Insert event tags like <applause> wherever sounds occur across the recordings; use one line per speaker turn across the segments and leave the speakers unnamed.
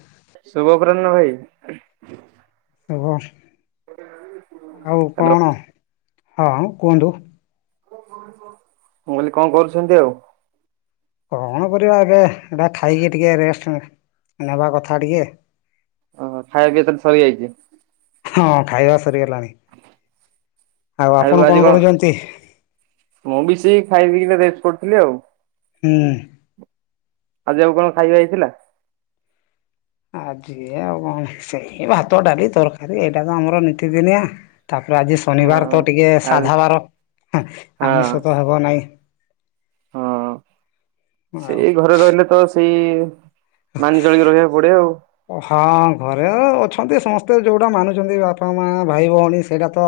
<inaudible> ଶୁଭ ପ୍ରନ୍ନ ଭାଇ।
ଓହୋ <inaudible> ଆଉ
ହ୍ୟାଲୋ
କଣ ହଁ ହଁ କୁହନ୍ତୁ।
<inaudible> ମୁଁ କହିଲି କଣ କରୁଛନ୍ତି ଆଉ।
କଣ କରିବା ଏବେ ଏଇଟା ଖାଇକି ଟିକେ ରେଷ୍ଟ ନେବା କଥା ଟିକେ।
ଓ ହୋ ଖାଇବା ପିଇବା ତଲେ ସରିଯାଇଛି।
ହଁ ଖାଇବା ସରିଗଲାଣି
<inaudible> ଆଉ ଆଜି କଣ <inaudible> ମୁବିସେଇ ଖାଇ ପିଇକି ତ ରେଷ୍ଟ କରୁଥିଲି ଆଉ।
ହୁଁ।
ଆଜି ଆଉ କଣ ଖାଇବା ହେଇଥିଲା। <inaudible>
ଆଜି ଆଉ କଣ ସେଇ ଭାତ ଡାଲି ତରକାରୀ ଏଇଟା ତ ଆମର ନିତିଦିନିଆ। ତାପରେ ଆଜି ଶନିବାର
ହଁ
ତ ଟିକେ
ଆଉ
ସାଧା ବାର।
ହଁ
ଆମିଷ ତ ହେବ ନାଇଁ।
ହଁ <inaudible>
ଆଉ
ସେଇ ଘରେ ରହିଲେ ତ ସେଇ ମାନି ଚଳିକି ରହିବାକୁ ପଡେ ଆଉ।
ହଁ ଘରେ ଓ ଅଛନ୍ତି ସମସ୍ତେ ଯୋଉଟା ମାନୁଛନ୍ତି ବାପା ମା ଭାଇ ଭଉଣୀ ସେଇଟା ତ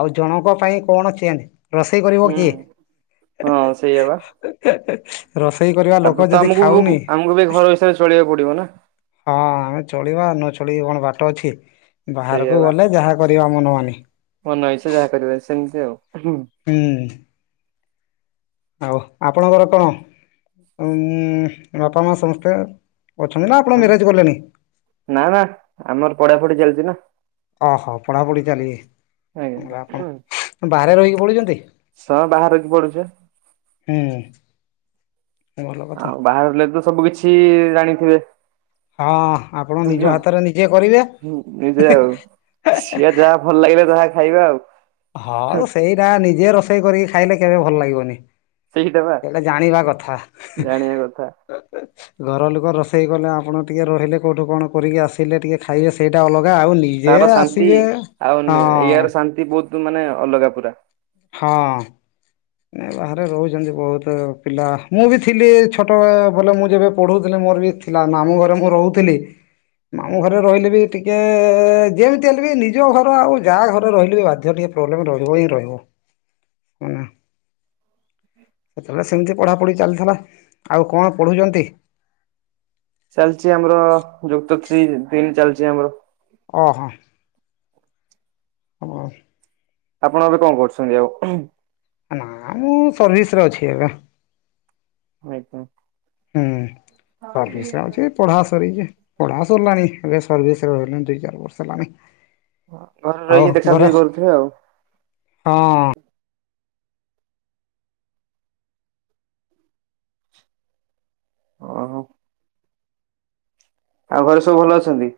ଆଉ ଜଣଙ୍କ ପାଇଁ କଣ <unintelligible> ରୋଷେଇ କରିବ
ହୁଁ
କିଏ?
ହଁ ସେଇଆ ବା
<inaudible> ରୋଷେଇ କରିବା
ତାପରେ
ଲୋକ
ତ
ଯଦି
ଆମକୁ
ଖାଉନି
ଆମକୁ ବି ଘର ହିସାବରେ ଚଳିବାକୁ ପଡିବ ନା
ହଁ ଆମେ ଚଳିବା ନ ଚଳିକି କଣ ବାଟ ଅଛି।
ସେଇଆ
ବାହାରକୁ
ବା
ଗଲେ ଯାହା କରିବା ମନମାନି।
ମନ ଇଚ୍ଛା ଯାହା କରିବା ସେମିତି ଆଉ ହଁ
ହୁଁ। ଓଃ ଆପଣଙ୍କର କଣ? ଉଁ ବାପା ମା ସମସ୍ତେ ଅଛନ୍ତି ନା ଆପଣ ମ୍ୟାରେଜ କଲେଣି?
ନା ନା ଆମର ପଢାପଢି ଚାଲିଛି ନା
ଓହୋ ପଢାପଢି ଚାଲିଛି।
ଆଜ୍ଞା
ଆପଣ ବାହାରେ ରହିକି ପଢୁଛନ୍ତି?
ହଁ ବାହାରେ ରହିକି ପଢୁଛି ବା।
ହୁଁ। ଭଲ କଥା
ଆଉ ବାହାରେ ରହିଲେ ତ ସବୁ କିଛି ଜାଣିଥିବେ?
ହଁ ଆପଣ ନିଜ ହାତରେ ନିଜେ କରିବେ।
ନିଜେ ଆଉ।
<unintelligible>
ସିଏ ଯାହା ଭଲ ଲାଗିଲା ତାହା ଖାଇବା ଆଉ।
ହଁ ସେଇଟା ନିଜେ ରୋଷେଇ କରିକି ଖାଇଲେ କେବେ ଭଲ ଲାଗିବନି। ସେଇଟା ଜାଣିବା କଥା।
ଜାଣିବା କଥା
<unintelligible> ଘର ଲୋକ ରୋଷେଇ କଲେ ଆପଣ ଟିକେ ରହିଲେ କୋଉଠୁ କଣ କରିକି ଆସିଲେ ଟିକେ ଖାଇବେ ସେଇଟା ଅଲ ଗା ଆଉ ନିଜେ
ତାର ଶାନ୍ତି
ଆସିବେ
ଆଉ
ହଁ।
ଏହାର ଶାନ୍ତି ବହୁତ ମାନେ ଅଲଗା ପୁରା?
ହଁ ଏ ବାହାରେ ରହୁଛନ୍ତି ବହୁ ତ୍ ପିଲା। ମୁଁ ବି ଥିଲି ଛୋଟ ବୋଲେ ମୁଁ ଯେବେ ପଢୁଥିଲି ମୋର ବି ଥିଲା ମାମୁଁ ଘରେ ମୁଁ ରହୁଥି ଲି। ମାମୁଁ ଘରେ ରହିଲେ ବି ଟିକେ ଯେମିତି ହେଲେ ବି ନିଜ ଘର ଆଉ ଯାହା ଘରେ ରହିଲେ ବି ବାଧ୍ୟ ଟି ପ୍ରୋବଲେମ ରହିବ ହି ରହିବ। ମାନେ
<unintelligible>
ସେତେବେଳେ ସେମିତି ପଢ଼ାପଢ଼ି ଚାଲଥିଲା। ଆଉ କଣ ପଢ଼ୁଛନ୍ତି?
<unintelligible> ଚାଲିଚି ଆମର।
ଅଁ।
ଆପଣ ଏବେ କଣ କରୁଛନ୍ତି ଆଉ ଉହୁଁ?
ନା ମୁଁ ସର୍ଭିସରେ ଅଛି ଏବେ।
ଏବେ
ହୁଁ ସର୍ଭିସରେ ଅଛି। ପଢ଼ା ସରିଛି, ପଢ଼ା ସରିଲାଣି। ଏବେ ସର୍ଭିସରେ ରହିଲିଣି ଦି ଚାରି ବର୍ଷ ହେଲାଣି।
ଘରେ
ଆଉ
ରହିକି ଦେଖା
ଘରେ?
ଦେଖି କରୁଥିବେ ଆଉ
ହଁ।
ଅଃ। ଆଉ ଘରେ ସବୁ ଭଲ ଅଛନ୍ତି?